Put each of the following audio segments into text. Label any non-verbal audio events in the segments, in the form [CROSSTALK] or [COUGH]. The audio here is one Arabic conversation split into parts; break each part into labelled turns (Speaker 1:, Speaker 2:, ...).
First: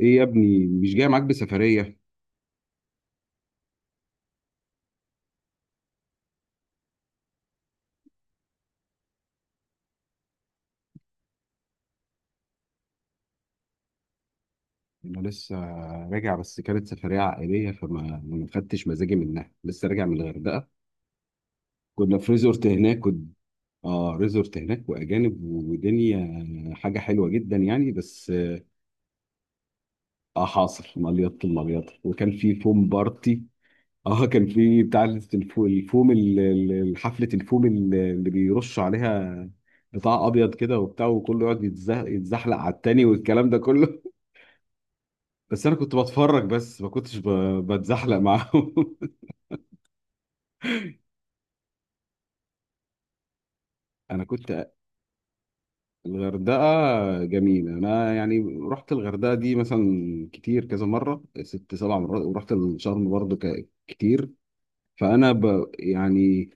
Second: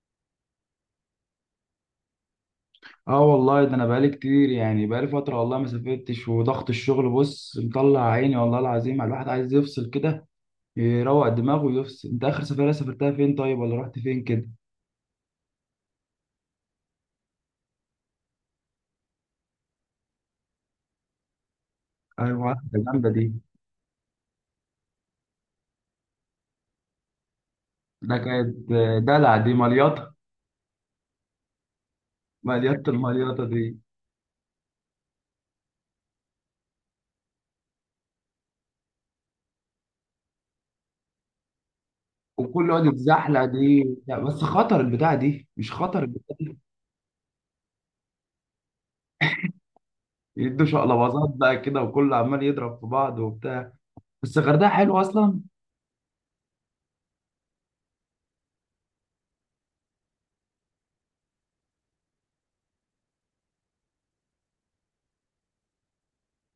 Speaker 1: ايه يا ابني مش جاي معاك بسفرية؟
Speaker 2: اه والله ده انا بقالي كتير، بقالي فتره، والله ما سافرتش. وضغط الشغل بص مطلع عيني والله العظيم. على الواحد عايز يفصل كده، يروق دماغه ويفصل. انت اخر سفريه سافرتها فين طيب؟ ولا رحت فين كده؟
Speaker 1: انا لسه راجع، بس كانت سفرية عائلية فما ما خدتش مزاجي منها. لسه راجع من الغردقة، كنا في
Speaker 2: ايوه
Speaker 1: ريزورت
Speaker 2: ده
Speaker 1: هناك
Speaker 2: جامده
Speaker 1: و
Speaker 2: دي.
Speaker 1: اه، ريزورت هناك واجانب ودنيا، حاجة حلوة جدا يعني،
Speaker 2: ده
Speaker 1: بس
Speaker 2: كانت دلع دي مليطه.
Speaker 1: اه حاصل مليط المليط، وكان في فوم
Speaker 2: مليطه
Speaker 1: بارتي.
Speaker 2: المليطه دي.
Speaker 1: اه، كان في بتاع الفوم حفلة الفوم اللي بيرش عليها، بتاع ابيض كده وبتاع، وكله يقعد يتزحلق
Speaker 2: وكل
Speaker 1: على
Speaker 2: يقعد
Speaker 1: التاني
Speaker 2: يتزحلق
Speaker 1: والكلام ده
Speaker 2: دي.
Speaker 1: كله.
Speaker 2: لا بس خطر البتاع دي،
Speaker 1: بس
Speaker 2: مش
Speaker 1: انا كنت
Speaker 2: خطر البتاع
Speaker 1: بتفرج،
Speaker 2: دي.
Speaker 1: بس ما كنتش بتزحلق معاهم [LAUGHS]
Speaker 2: يدوا شقلباظات بقى كده، وكله عمال يضرب في بعض وبتاع.
Speaker 1: انا
Speaker 2: بس الغردقه
Speaker 1: كنت،
Speaker 2: حلوه اصلا.
Speaker 1: الغردقه جميله، انا يعني رحت الغردقه دي مثلا كتير، كذا مره، ست سبع مرات، ورحت الشرم برضو كتير. فانا يعني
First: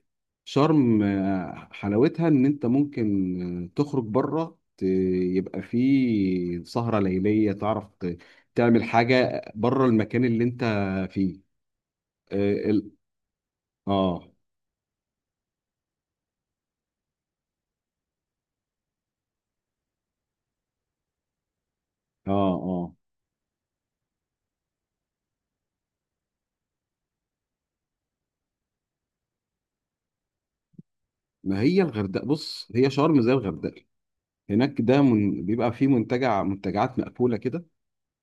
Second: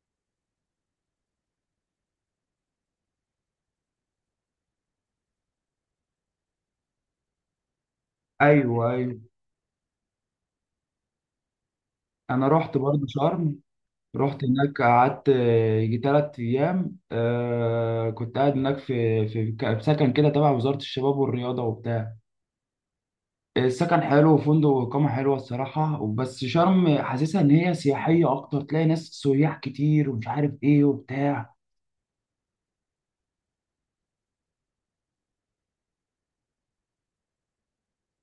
Speaker 1: شرم، حلاوتها ان انت ممكن تخرج بره، يبقى في سهره ليليه، تعرف
Speaker 2: ايوه
Speaker 1: تعمل
Speaker 2: ايوه.
Speaker 1: حاجه بره المكان اللي انت فيه.
Speaker 2: انا
Speaker 1: اه،
Speaker 2: رحت
Speaker 1: ال-
Speaker 2: برضه شرم.
Speaker 1: اه،
Speaker 2: رحت هناك قعدت يجي تلات أيام. آه، كنت قاعد هناك في في سكن كده تبع وزارة الشباب والرياضة وبتاع.
Speaker 1: اه، آه.
Speaker 2: السكن حلو، وفندق وإقامة حلوة الصراحة. بس شرم حاسسها إن هي سياحية أكتر، تلاقي ناس سياح كتير ومش عارف إيه وبتاع.
Speaker 1: ما هي الغردقه بص، هي شرم زي الغردقه، هناك ده من بيبقى فيه منتجع، منتجعات مقفوله كده.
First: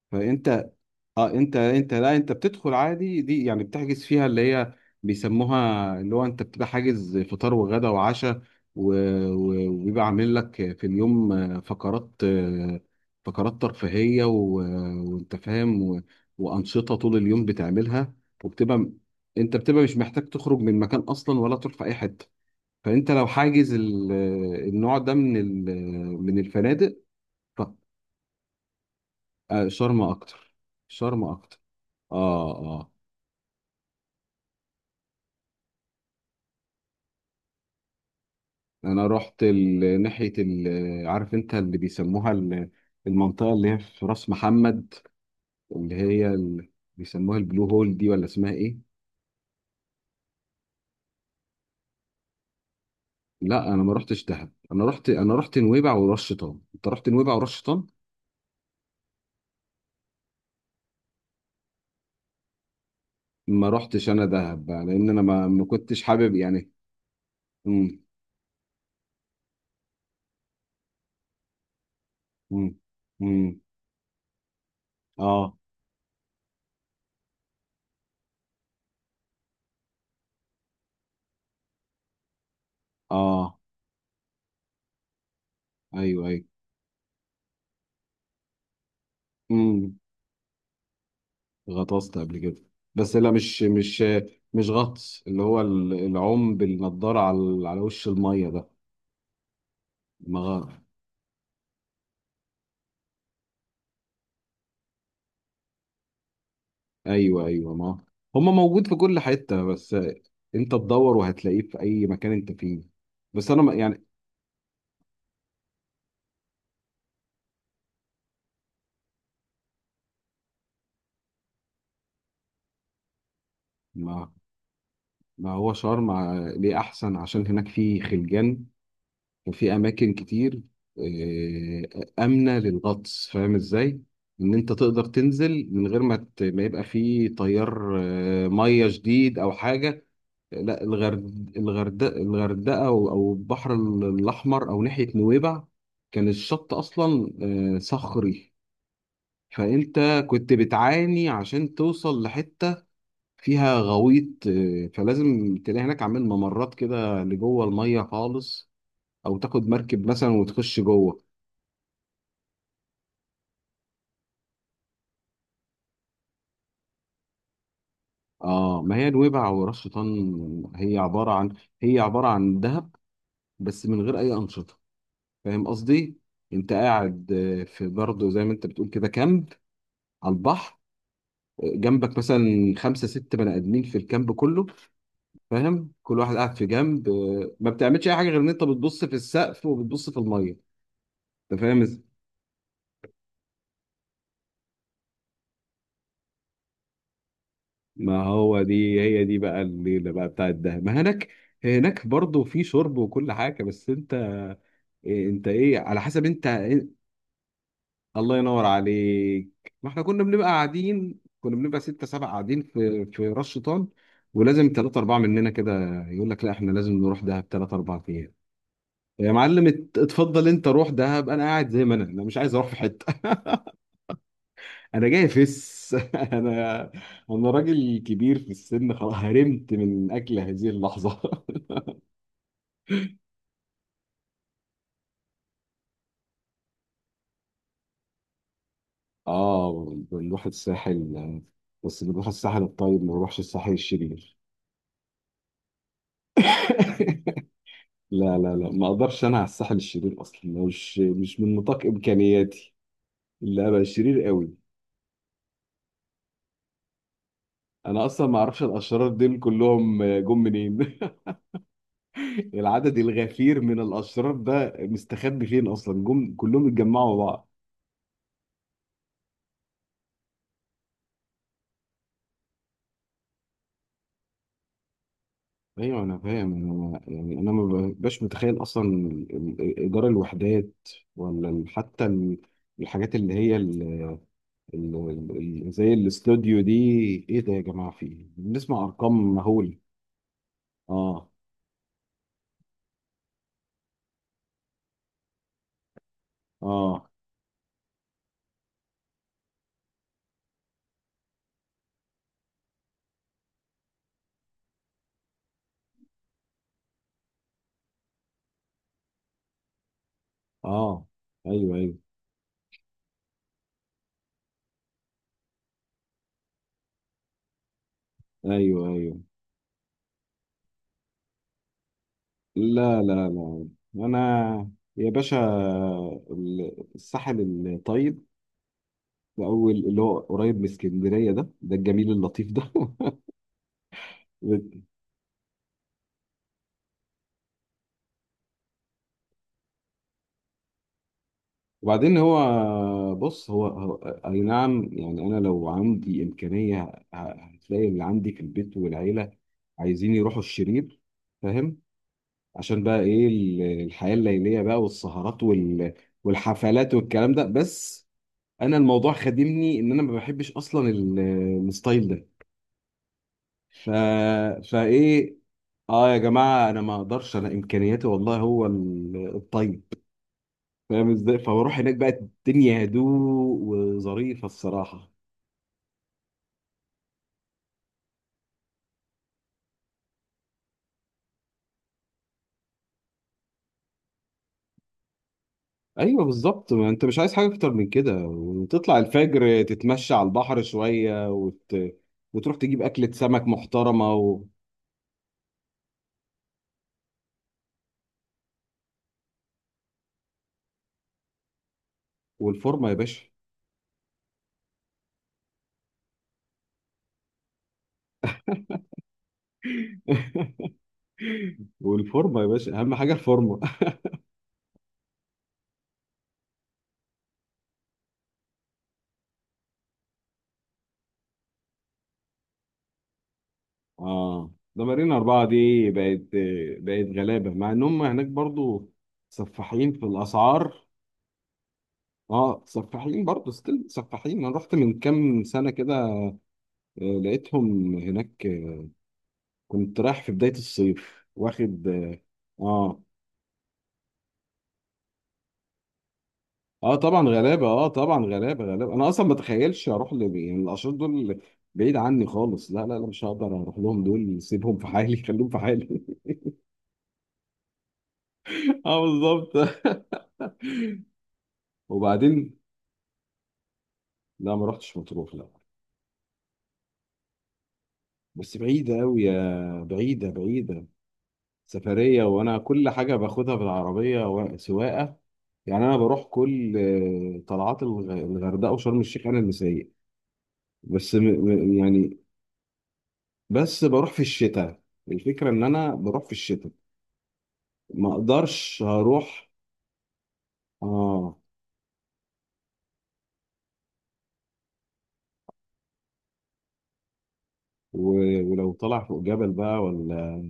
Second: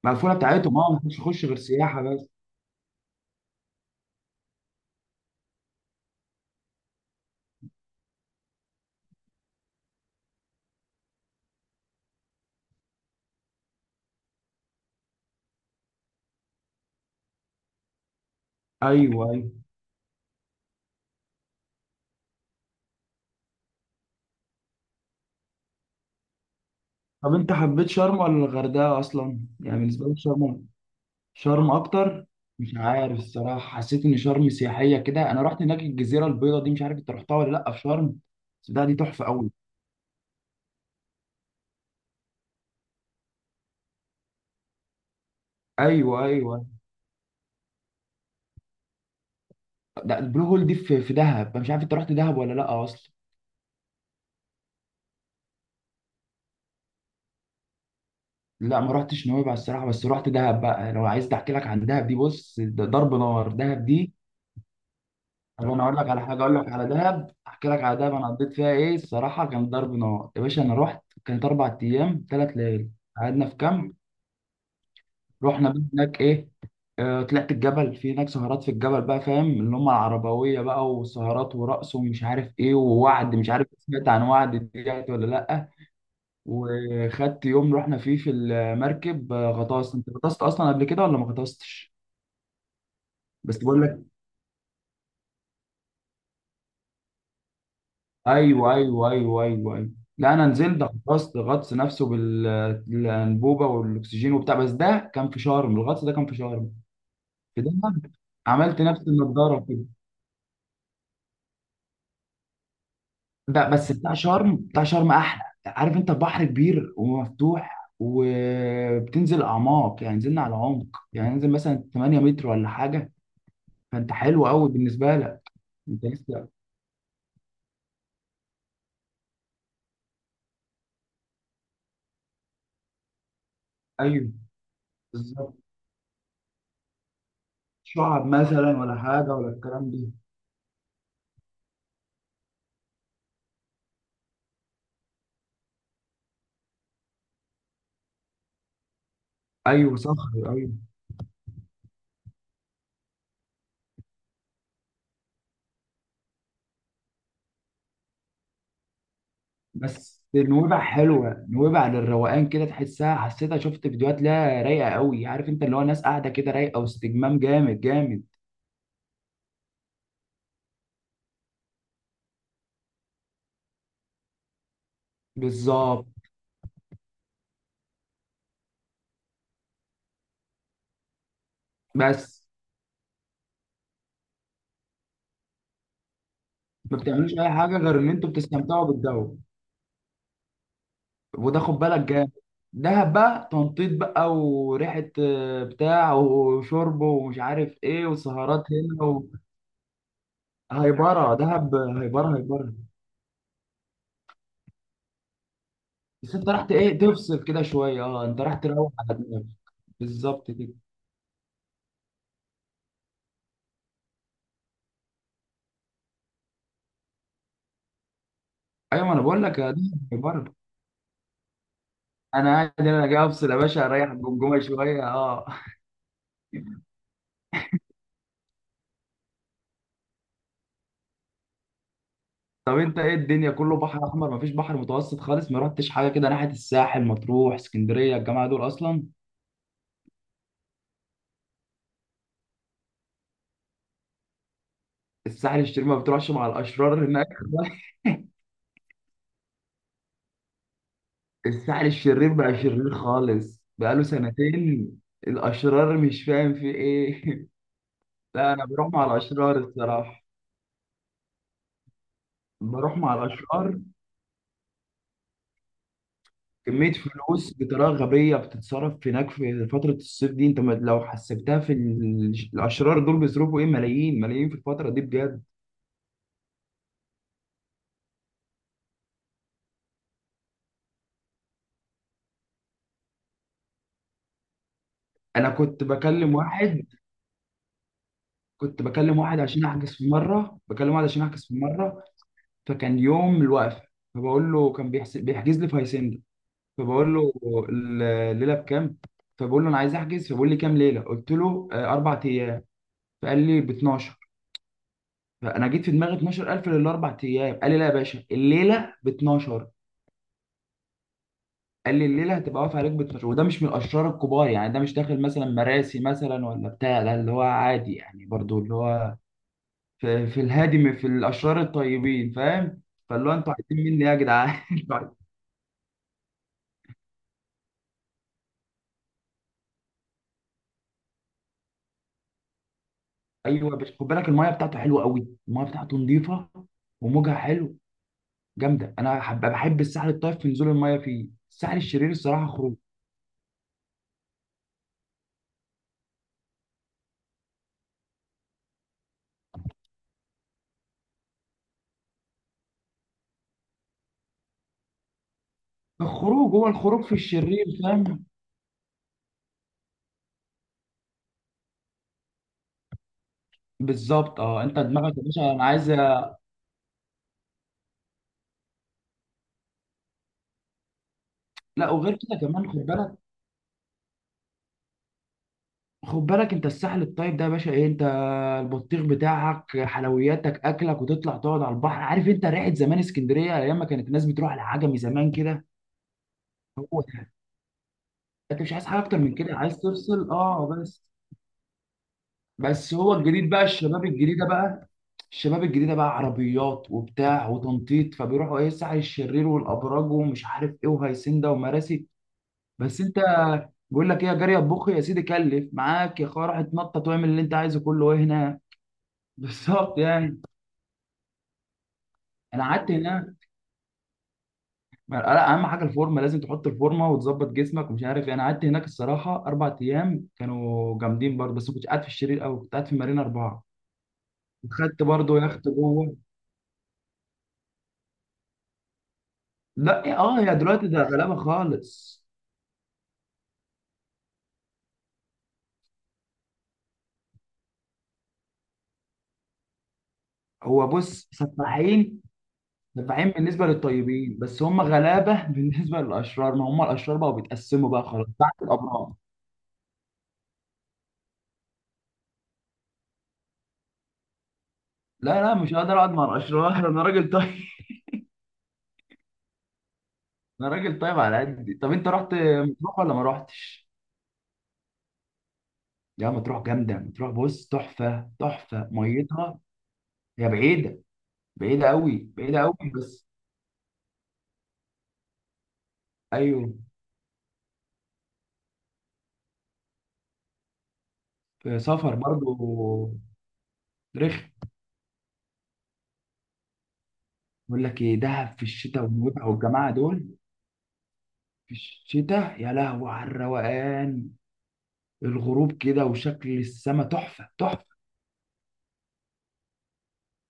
Speaker 2: مقفولة
Speaker 1: فانت
Speaker 2: بتاعتهم، أه مش
Speaker 1: اه،
Speaker 2: يخش
Speaker 1: انت
Speaker 2: غير
Speaker 1: انت
Speaker 2: سياحة
Speaker 1: لا،
Speaker 2: بس.
Speaker 1: انت بتدخل عادي دي، يعني بتحجز فيها اللي هي بيسموها، اللي هو انت بتبقى حاجز فطار وغدا وعشاء و- وبيبقى عامل لك في اليوم فقرات فقرات ترفيهيه وانت فاهم وانشطه طول اليوم بتعملها. وبتبقى،
Speaker 2: أيوه
Speaker 1: انت
Speaker 2: أيوه.
Speaker 1: بتبقى مش محتاج تخرج من مكان اصلا ولا تروح في اي حته، فانت لو حاجز النوع ده من من الفنادق.
Speaker 2: طب أنت
Speaker 1: ف-
Speaker 2: حبيت شرم ولا الغردقة أصلا؟ يعني
Speaker 1: شرم
Speaker 2: بالنسبة لك
Speaker 1: اكتر،
Speaker 2: شرم.
Speaker 1: شرم اكتر،
Speaker 2: شرم اكتر.
Speaker 1: اه
Speaker 2: مش
Speaker 1: اه.
Speaker 2: عارف الصراحه حسيت ان شرم سياحيه كده. انا رحت هناك الجزيره البيضاء دي، مش عارف انت رحتها ولا لا في شرم. بس ده دي
Speaker 1: انا
Speaker 2: تحفه
Speaker 1: رحت
Speaker 2: قوي.
Speaker 1: ناحيه عارف انت اللي بيسموها المنطقه اللي هي في راس محمد، اللي
Speaker 2: ايوه
Speaker 1: هي
Speaker 2: ايوه.
Speaker 1: بيسموها البلو هول دي، ولا اسمها ايه؟
Speaker 2: ده البلو هول دي في في دهب. أنا مش عارف انت رحت دهب ولا لا اصلا.
Speaker 1: لا، انا ما رحتش دهب، انا رحت، نويبع وراس شيطان. انت رحت نويبع وراس شيطان؟
Speaker 2: لا ما رحتش نويبع الصراحه، بس رحت دهب بقى. لو عايز احكي لك عن دهب دي بص، ده ضرب نار
Speaker 1: ما
Speaker 2: دهب
Speaker 1: رحتش
Speaker 2: دي.
Speaker 1: انا دهب بقى، لان انا ما
Speaker 2: طب انا اقول
Speaker 1: كنتش
Speaker 2: لك على
Speaker 1: حابب
Speaker 2: حاجه، اقول لك
Speaker 1: يعني.
Speaker 2: على دهب. احكي لك على
Speaker 1: امم
Speaker 2: دهب انا قضيت فيها ايه الصراحه. كان ضرب نار يا باشا. انا رحت كانت اربع ايام ثلاث
Speaker 1: امم
Speaker 2: ليالي. قعدنا في
Speaker 1: امم
Speaker 2: كامب.
Speaker 1: اه،
Speaker 2: رحنا بقى هناك ايه، طلعت الجبل. في هناك سهرات في الجبل بقى، فاهم؟ اللي هم العربويه بقى، وسهرات ورقص ومش عارف ايه، ووعد. مش
Speaker 1: اه،
Speaker 2: عارف سمعت عن وعد ديت ولا لا.
Speaker 1: ايوه ايوه،
Speaker 2: وخدت يوم رحنا فيه في المركب، غطاس.
Speaker 1: امم
Speaker 2: انت غطست اصلا قبل كده ولا ما غطستش؟
Speaker 1: غطست قبل كده، بس لا،
Speaker 2: بس
Speaker 1: مش
Speaker 2: بقول لك
Speaker 1: مش غطس، اللي هو العوم بالنضاره على وش الميه ده.
Speaker 2: ايوه ايوه ايوه ايوه ايوه. لا
Speaker 1: ما
Speaker 2: انا
Speaker 1: غ-
Speaker 2: نزلت غطست غطس نفسه بالانبوبه والاكسجين وبتاع. بس ده كان في شرم، الغطس ده كان في شرم
Speaker 1: ايوه
Speaker 2: في
Speaker 1: ايوه ما،
Speaker 2: دهب.
Speaker 1: هما
Speaker 2: عملت
Speaker 1: موجود في
Speaker 2: نفس
Speaker 1: كل حته،
Speaker 2: النضاره كده.
Speaker 1: بس انت تدور وهتلاقيه في اي مكان انت فيه. بس انا،
Speaker 2: ب-
Speaker 1: ما
Speaker 2: بس
Speaker 1: يعني،
Speaker 2: بتاع شرم، بتاع شرم احلى. عارف انت البحر كبير ومفتوح، وبتنزل اعماق يعني. نزلنا على عمق يعني، ننزل مثلا 8 متر ولا حاجه. فانت
Speaker 1: ما
Speaker 2: حلو قوي بالنسبه لك.
Speaker 1: ما هو
Speaker 2: انت
Speaker 1: شرم
Speaker 2: لسه.
Speaker 1: ليه احسن عشان هناك فيه خلجان وفي اماكن كتير امنه للغطس، فاهم ازاي؟
Speaker 2: ايوه
Speaker 1: ان انت تقدر
Speaker 2: بالظبط.
Speaker 1: تنزل من غير ما ما يبقى في تيار
Speaker 2: شعب مثلا
Speaker 1: ميه
Speaker 2: ولا حاجه
Speaker 1: شديد
Speaker 2: ولا
Speaker 1: او
Speaker 2: الكلام
Speaker 1: حاجه.
Speaker 2: ده.
Speaker 1: لا، الغردقه، الغردقه او أو البحر الاحمر، او ناحيه نويبع كان الشط اصلا صخري،
Speaker 2: ايوه
Speaker 1: فانت
Speaker 2: صخر
Speaker 1: كنت
Speaker 2: ايوه.
Speaker 1: بتعاني عشان توصل لحته فيها غويط، فلازم تلاقي هناك عامل ممرات كده لجوه الميه خالص، او تاخد مركب
Speaker 2: بس
Speaker 1: مثلا وتخش
Speaker 2: نويبع
Speaker 1: جوه.
Speaker 2: حلوه، نويبع للروقان كده، تحسها حسيتها. شفت فيديوهات لها رايقه قوي. عارف انت اللي هو ناس قاعده كده رايقه، واستجمام جامد جامد.
Speaker 1: اه، ما هي نويبع وراس شيطان هي عباره عن، هي عباره عن دهب بس من غير اي انشطه، فاهم
Speaker 2: بالظبط.
Speaker 1: قصدي؟ انت قاعد في برضه زي ما انت بتقول كده كامب على البحر، جنبك
Speaker 2: بس
Speaker 1: مثلا خمسه ست بني ادمين في الكامب كله، فاهم؟ كل واحد قاعد في
Speaker 2: ما
Speaker 1: جنب،
Speaker 2: بتعملوش اي
Speaker 1: ما
Speaker 2: حاجه غير
Speaker 1: بتعملش
Speaker 2: ان
Speaker 1: اي حاجه
Speaker 2: انتوا
Speaker 1: غير ان انت
Speaker 2: بتستمتعوا
Speaker 1: بتبص في
Speaker 2: بالجو.
Speaker 1: السقف وبتبص في الميه.
Speaker 2: وده
Speaker 1: انت
Speaker 2: خد
Speaker 1: فاهم
Speaker 2: بالك جامد. دهب بقى تنطيط بقى وريحه، بتاع وشرب ومش عارف ايه
Speaker 1: ما هو
Speaker 2: وسهرات
Speaker 1: دي
Speaker 2: هنا
Speaker 1: هي
Speaker 2: و…
Speaker 1: دي بقى الليله بقى بتاعت دهب، ما هناك
Speaker 2: هيبره دهب،
Speaker 1: هناك
Speaker 2: هيبره
Speaker 1: برضه في
Speaker 2: هيبره.
Speaker 1: شرب وكل حاجه، بس انت، إيه انت ايه، على حسب
Speaker 2: بس
Speaker 1: انت.
Speaker 2: انت رحت ايه، تفصل كده شويه؟ اه
Speaker 1: الله
Speaker 2: انت رحت
Speaker 1: ينور
Speaker 2: تروح على دماغك.
Speaker 1: عليك، ما احنا كنا بنبقى
Speaker 2: بالظبط كده.
Speaker 1: قاعدين، كنا بنبقى ستة سبعة قاعدين في راس شيطان، ولازم ثلاثة أربعة مننا كده يقول لك لا، احنا لازم نروح دهب ثلاثة أربعة أيام.
Speaker 2: ايوه ما انا
Speaker 1: يا
Speaker 2: بقول لك
Speaker 1: معلم
Speaker 2: يا دهب
Speaker 1: اتفضل،
Speaker 2: هيبره.
Speaker 1: أنت روح دهب، أنا قاعد زي ما أنا، مش
Speaker 2: انا
Speaker 1: عايز أروح
Speaker 2: قاعد
Speaker 1: في
Speaker 2: هنا، انا
Speaker 1: حتة
Speaker 2: جاي افصل يا
Speaker 1: [LAUGHS]
Speaker 2: باشا، اريح الجمجمه
Speaker 1: أنا
Speaker 2: شويه
Speaker 1: جاي
Speaker 2: اه.
Speaker 1: فس [LAUGHS] أنا، أنا راجل كبير في السن خلاص، هرمت من أكل هذه اللحظة [LAUGHS]
Speaker 2: طب انت ايه الدنيا كله بحر احمر؟ مفيش بحر متوسط خالص؟ ما رحتش حاجه كده ناحيه الساحل، مطروح، اسكندريه، الجماعه دول اصلا؟
Speaker 1: آه، بنروح الساحل، بس بنروح الساحل الطيب، ما بنروحش الساحل الشرير
Speaker 2: الساحل الشرير ما بتروحش مع الاشرار هناك.
Speaker 1: [LAUGHS]
Speaker 2: [LAUGHS]
Speaker 1: لا لا لا، ما اقدرش انا على الساحل الشرير اصلا، مش من نطاق
Speaker 2: الساحل الشرير بقى
Speaker 1: امكانياتي.
Speaker 2: شرير خالص
Speaker 1: لا بقى
Speaker 2: بقاله
Speaker 1: شرير قوي،
Speaker 2: سنتين. الاشرار مش فاهم في ايه. [LAUGHS]
Speaker 1: انا اصلا ما
Speaker 2: لا
Speaker 1: اعرفش
Speaker 2: انا بروح مع
Speaker 1: الاشرار دول
Speaker 2: الاشرار
Speaker 1: كلهم
Speaker 2: الصراحه.
Speaker 1: جم منين؟ [LAUGHS]
Speaker 2: بروح
Speaker 1: العدد
Speaker 2: مع
Speaker 1: الغفير
Speaker 2: الاشرار.
Speaker 1: من الاشرار ده مستخبي فين اصلا، جم كلهم
Speaker 2: كميه
Speaker 1: اتجمعوا بعض؟
Speaker 2: فلوس بطريقه غبيه بتتصرف هناك في فتره الصيف دي. انت لو حسبتها في الاشرار دول بيصرفوا ايه، ملايين ملايين في الفتره دي بجد.
Speaker 1: ايوه انا فاهم، انا يعني انا ما ببقاش متخيل اصلا ايجار الوحدات، ولا حتى الحاجات اللي هي
Speaker 2: انا كنت
Speaker 1: زي
Speaker 2: بكلم
Speaker 1: الاستوديو دي.
Speaker 2: واحد.
Speaker 1: ايه ده يا جماعه في ايه؟
Speaker 2: كنت
Speaker 1: بنسمع
Speaker 2: بكلم
Speaker 1: ارقام
Speaker 2: واحد عشان
Speaker 1: مهوله.
Speaker 2: احجز في مره، بكلم واحد عشان
Speaker 1: اه
Speaker 2: احجز في مره. فكان يوم الوقفه. فبقول له كان بيحجز لي في هاسيندا.
Speaker 1: اه
Speaker 2: فبقول له الليله بكام؟ فبقول له انا عايز احجز. فبقول لي كام ليله؟ قلت له اربع ايام. فقال لي ب 12. فانا جيت في دماغي 12000 للاربع ايام. قال لي لا يا باشا الليله ب 12.
Speaker 1: اه، ايوه ايوه
Speaker 2: قال لي الليله هتبقى واقفه عليك ب 12. وده مش من الاشرار الكبار يعني، ده مش داخل مثلا مراسي مثلا ولا بتاع. ده اللي هو عادي يعني برضو، اللي
Speaker 1: ايوه
Speaker 2: هو
Speaker 1: ايوه.
Speaker 2: في الهادي في الاشرار الطيبين، فاهم؟
Speaker 1: لا لا
Speaker 2: فاللي هو انتوا
Speaker 1: لا،
Speaker 2: عايزين مني إيه يا جدعان؟
Speaker 1: انا يا
Speaker 2: [LAUGHS]
Speaker 1: باشا، الساحل الطيب، اول اللي هو قريب من اسكندريه، ده ده الجميل اللطيف ده.
Speaker 2: ايوه بس خد بالك المايه بتاعته
Speaker 1: [LAUGHS]
Speaker 2: حلوه قوي، المايه بتاعته نظيفه وموجها حلو. جامده. انا بحب الساحل الطيب في نزول المايه فيه. الساحل الشرير
Speaker 1: وبعدين
Speaker 2: الصراحه خروج.
Speaker 1: هو بص، اي نعم يعني، انا لو عندي امكانيه هتلاقي اللي عندي في البيت والعيله عايزين يروحوا الشرير، فاهم؟ عشان بقى ايه، الحياه الليليه بقى، والسهرات
Speaker 2: الخروج هو
Speaker 1: والحفلات
Speaker 2: الخروج في
Speaker 1: والكلام ده،
Speaker 2: الشرير،
Speaker 1: بس
Speaker 2: فاهم؟
Speaker 1: انا الموضوع خادمني ان انا ما بحبش اصلا الستايل ده. ف...
Speaker 2: بالظبط. اه انت دماغك يا
Speaker 1: فايه،
Speaker 2: باشا. انا عايز
Speaker 1: اه يا جماعه، انا ما اقدرش، انا امكانياتي والله هو الطيب، فاهم ازاي؟ فبروح
Speaker 2: لا
Speaker 1: هناك بقى
Speaker 2: وغير كده كمان خد
Speaker 1: الدنيا
Speaker 2: بالك.
Speaker 1: هدوء وظريفه الصراحه.
Speaker 2: خد بالك انت الساحل الطيب ده يا باشا، ايه انت، البطيخ بتاعك، حلوياتك، اكلك، وتطلع تقعد على البحر. عارف انت ريحه زمان اسكندريه، ايام ما كانت الناس بتروح للعجمي زمان كده.
Speaker 1: ايوه بالظبط، ما
Speaker 2: هو
Speaker 1: انت مش
Speaker 2: ده.
Speaker 1: عايز حاجه اكتر من كده،
Speaker 2: انت مش عايز
Speaker 1: وتطلع
Speaker 2: حاجه اكتر من كده،
Speaker 1: الفجر
Speaker 2: عايز
Speaker 1: تتمشى على
Speaker 2: تفصل
Speaker 1: البحر
Speaker 2: اه بس.
Speaker 1: شويه وت... وتروح تجيب
Speaker 2: بس
Speaker 1: اكله
Speaker 2: هو
Speaker 1: سمك
Speaker 2: الجديد بقى، الشباب
Speaker 1: محترمه و...
Speaker 2: الجديده بقى، الشباب الجديده بقى عربيات وبتاع وتنطيط، فبيروحوا ايه، سعي الشرير والابراج ومش عارف ايه وهيسنده ومراسي.
Speaker 1: والفورمه يا
Speaker 2: بس انت
Speaker 1: باشا.
Speaker 2: بيقول لك ايه يا جاري، اطبخ يا سيدي، كلف معاك يا اخويا، روح اتنطط واعمل اللي انت عايزه كله، ايه هنا. [LAUGHS] بالظبط يعني.
Speaker 1: والفورمه يا
Speaker 2: انا
Speaker 1: باشا،
Speaker 2: قعدت
Speaker 1: اهم حاجه
Speaker 2: هناك.
Speaker 1: الفورمه.
Speaker 2: لا اهم حاجه الفورمه، لازم تحط الفورمه وتظبط جسمك ومش عارف إيه. انا قعدت هناك الصراحه اربع ايام كانوا جامدين برضه. بس ما كنتش قاعد في الشرير قوي، كنت قاعد في مارينا اربعه.
Speaker 1: اه، ده
Speaker 2: خدت
Speaker 1: مارينا
Speaker 2: برضه
Speaker 1: أربعة دي،
Speaker 2: يخت جوه.
Speaker 1: بقت، بقت غلابة، مع إن هم هناك برضو سفاحين في
Speaker 2: لا اه هي
Speaker 1: الأسعار.
Speaker 2: دلوقتي ده غلابه خالص.
Speaker 1: اه سفاحين برضو، ستيل سفاحين، أنا رحت من كام سنة كده لقيتهم هناك، كنت رايح في بداية
Speaker 2: هو
Speaker 1: الصيف
Speaker 2: بص
Speaker 1: واخد اه.
Speaker 2: سفاحين.
Speaker 1: اه
Speaker 2: سفاحين بالنسبه للطيبين، بس هم غلابه. [LAUGHS] بالنسبه للاشرار، ما هم الاشرار
Speaker 1: طبعا
Speaker 2: بقوا
Speaker 1: غلابة، اه
Speaker 2: بيتقسموا بقى
Speaker 1: طبعا
Speaker 2: خلاص تحت
Speaker 1: غلابة غلابة. أنا
Speaker 2: الابرار.
Speaker 1: أصلا ما أتخيلش أروح يعني الأشخاص دول بعيد عني خالص، لا لا لا، مش هقدر أروح لهم دول، سيبهم في حالي [LAUGHS]
Speaker 2: لا
Speaker 1: خليهم
Speaker 2: لا
Speaker 1: في
Speaker 2: مش هقدر اقعد
Speaker 1: حالي
Speaker 2: مع الاشرار. [LAUGHS] انا راجل طيب.
Speaker 1: [LAUGHS] اه بالظبط [LAUGHS]
Speaker 2: [LAUGHS] انا راجل طيب على قدي. طب انت رحت
Speaker 1: وبعدين
Speaker 2: مطروح ولا ما رحتش؟
Speaker 1: لا، ما رحتش مطروح لا،
Speaker 2: يا مطروح جامده، مطروح بص تحفه،
Speaker 1: بس
Speaker 2: تحفه
Speaker 1: بعيدة أوي،
Speaker 2: ميتها.
Speaker 1: يا بعيدة
Speaker 2: هي
Speaker 1: بعيدة.
Speaker 2: بعيده، بعيده
Speaker 1: سفرية،
Speaker 2: قوي،
Speaker 1: وأنا
Speaker 2: بعيده
Speaker 1: كل
Speaker 2: قوي
Speaker 1: حاجة
Speaker 2: بس.
Speaker 1: باخدها بالعربية سواقة، يعني أنا بروح
Speaker 2: ايوه.
Speaker 1: كل طلعات الغردقة وشرم الشيخ أنا اللي سايق. بس
Speaker 2: في سفر
Speaker 1: يعني،
Speaker 2: برضو
Speaker 1: بس بروح في
Speaker 2: رخم.
Speaker 1: الشتاء، الفكرة إن أنا بروح في الشتاء،
Speaker 2: بقول لك
Speaker 1: ما
Speaker 2: ايه، دهب في
Speaker 1: أقدرش
Speaker 2: الشتاء
Speaker 1: هروح.
Speaker 2: والمتعه والجماعه دول.
Speaker 1: آه
Speaker 2: في الشتاء يا لهوي على الروقان. الغروب كده وشكل السما تحفة تحفة.
Speaker 1: و... ولو طلع فوق جبل بقى ولا،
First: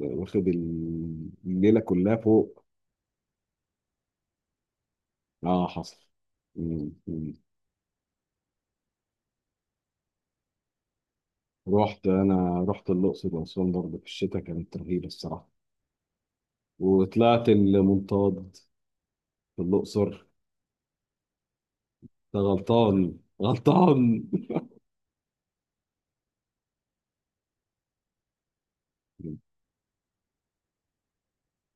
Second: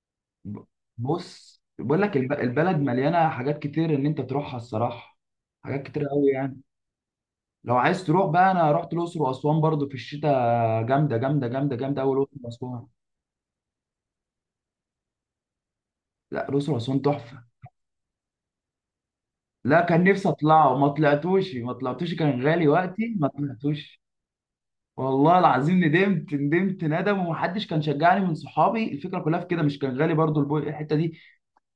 Speaker 1: واخد
Speaker 2: ب- بص
Speaker 1: الليلة
Speaker 2: بقول
Speaker 1: كلها
Speaker 2: لك
Speaker 1: فوق.
Speaker 2: البلد مليانة حاجات كتير ان انت تروحها الصراحة.
Speaker 1: آه
Speaker 2: حاجات
Speaker 1: حصل.
Speaker 2: كتير قوي يعني.
Speaker 1: مم.
Speaker 2: لو عايز تروح بقى، انا رحت الاقصر واسوان برضو في الشتاء. جامدة جامدة جامدة جامدة
Speaker 1: رحت،
Speaker 2: قوي الاقصر
Speaker 1: انا
Speaker 2: واسوان.
Speaker 1: رحت الاقصر واسوان برضه في الشتاء، كانت رهيبه الصراحه،
Speaker 2: لا الاقصر واسوان تحفة.
Speaker 1: وطلعت المنطاد في
Speaker 2: لا كان
Speaker 1: الاقصر.
Speaker 2: نفسي اطلعه، ما طلعتوش ما طلعتوش.
Speaker 1: انت
Speaker 2: كان غالي وقتي
Speaker 1: غلطان
Speaker 2: ما طلعتوش.
Speaker 1: غلطان.
Speaker 2: والله العظيم ندمت، ندمت ندم. ومحدش كان شجعني من صحابي الفكره كلها في كده، مش كان غالي برضو الحته دي.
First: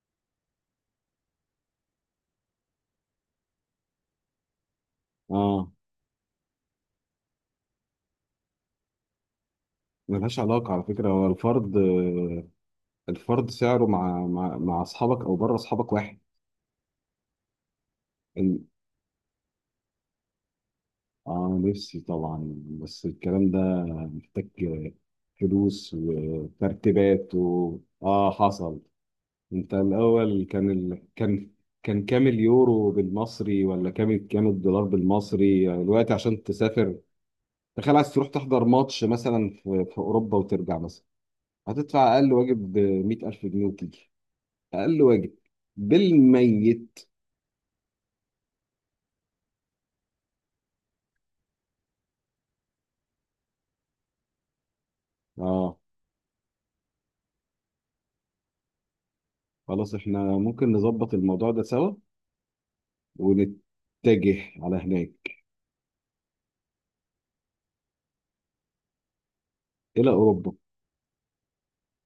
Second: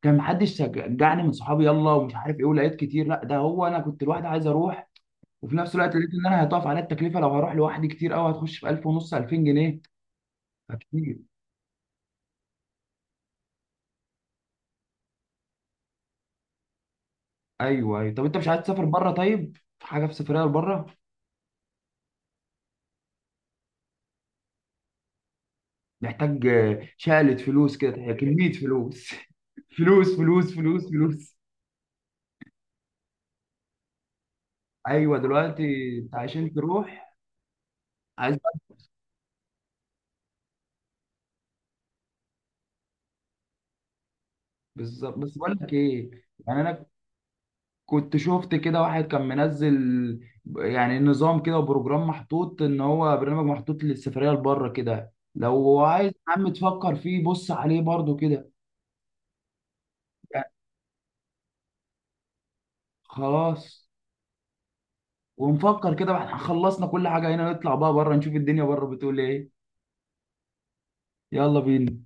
Speaker 2: كان محدش شجعني من صحابي يلا ومش عارف ايه ولقيت كتير. لا ده هو انا كنت لوحدي عايز اروح. وفي
Speaker 1: اه،
Speaker 2: نفس الوقت لقيت ان انا هيضاعف عليا التكلفه لو هروح لوحدي كتير قوي، هتخش في 1000 ونص 2000 جنيه.
Speaker 1: ملهاش علاقه على فكره،
Speaker 2: فكتير.
Speaker 1: هو الفرد، الفرد سعره مع اصحابك او بره اصحابك واحد.
Speaker 2: ايوه ايوه. طب انت مش عايز
Speaker 1: ال-
Speaker 2: تسافر بره؟ طيب في حاجه في سفريه لبره؟
Speaker 1: اه نفسي طبعا، بس الكلام ده محتاج فلوس
Speaker 2: محتاج
Speaker 1: وترتيبات
Speaker 2: شقلة فلوس
Speaker 1: و...
Speaker 2: كده،
Speaker 1: اه
Speaker 2: كميه
Speaker 1: حصل.
Speaker 2: فلوس.
Speaker 1: انت
Speaker 2: [LAUGHS] فلوس
Speaker 1: الاول،
Speaker 2: فلوس
Speaker 1: كان
Speaker 2: فلوس فلوس.
Speaker 1: كان، كان كام اليورو بالمصري، ولا كام، كام الدولار
Speaker 2: ايوه
Speaker 1: بالمصري،
Speaker 2: دلوقتي.
Speaker 1: يعني دلوقتي
Speaker 2: انت
Speaker 1: عشان
Speaker 2: عشان
Speaker 1: تسافر؟
Speaker 2: تروح،
Speaker 1: تخيل، عايز تروح
Speaker 2: عايز.
Speaker 1: تحضر ماتش مثلا في اوروبا وترجع مثلا، هتدفع اقل واجب 100,000 جنيه وتيجي. اقل
Speaker 2: بالظبط.
Speaker 1: واجب
Speaker 2: بس بقول لك ايه يعني. انا
Speaker 1: بالميت.
Speaker 2: كنت شفت كده واحد كان منزل يعني نظام كده وبروجرام محطوط، ان هو برنامج محطوط للسفرية لبره كده.
Speaker 1: اه،
Speaker 2: لو عايز يا عم تفكر فيه بص عليه برضو كده.
Speaker 1: خلاص، احنا
Speaker 2: يعني
Speaker 1: ممكن نظبط الموضوع ده سوا،
Speaker 2: خلاص.
Speaker 1: ونتجه على هناك،
Speaker 2: ونفكر كده، واحنا خلصنا كل حاجة هنا نطلع بقى بره نشوف الدنيا بره بتقول ايه.
Speaker 1: الى اوروبا.
Speaker 2: يلا بينا.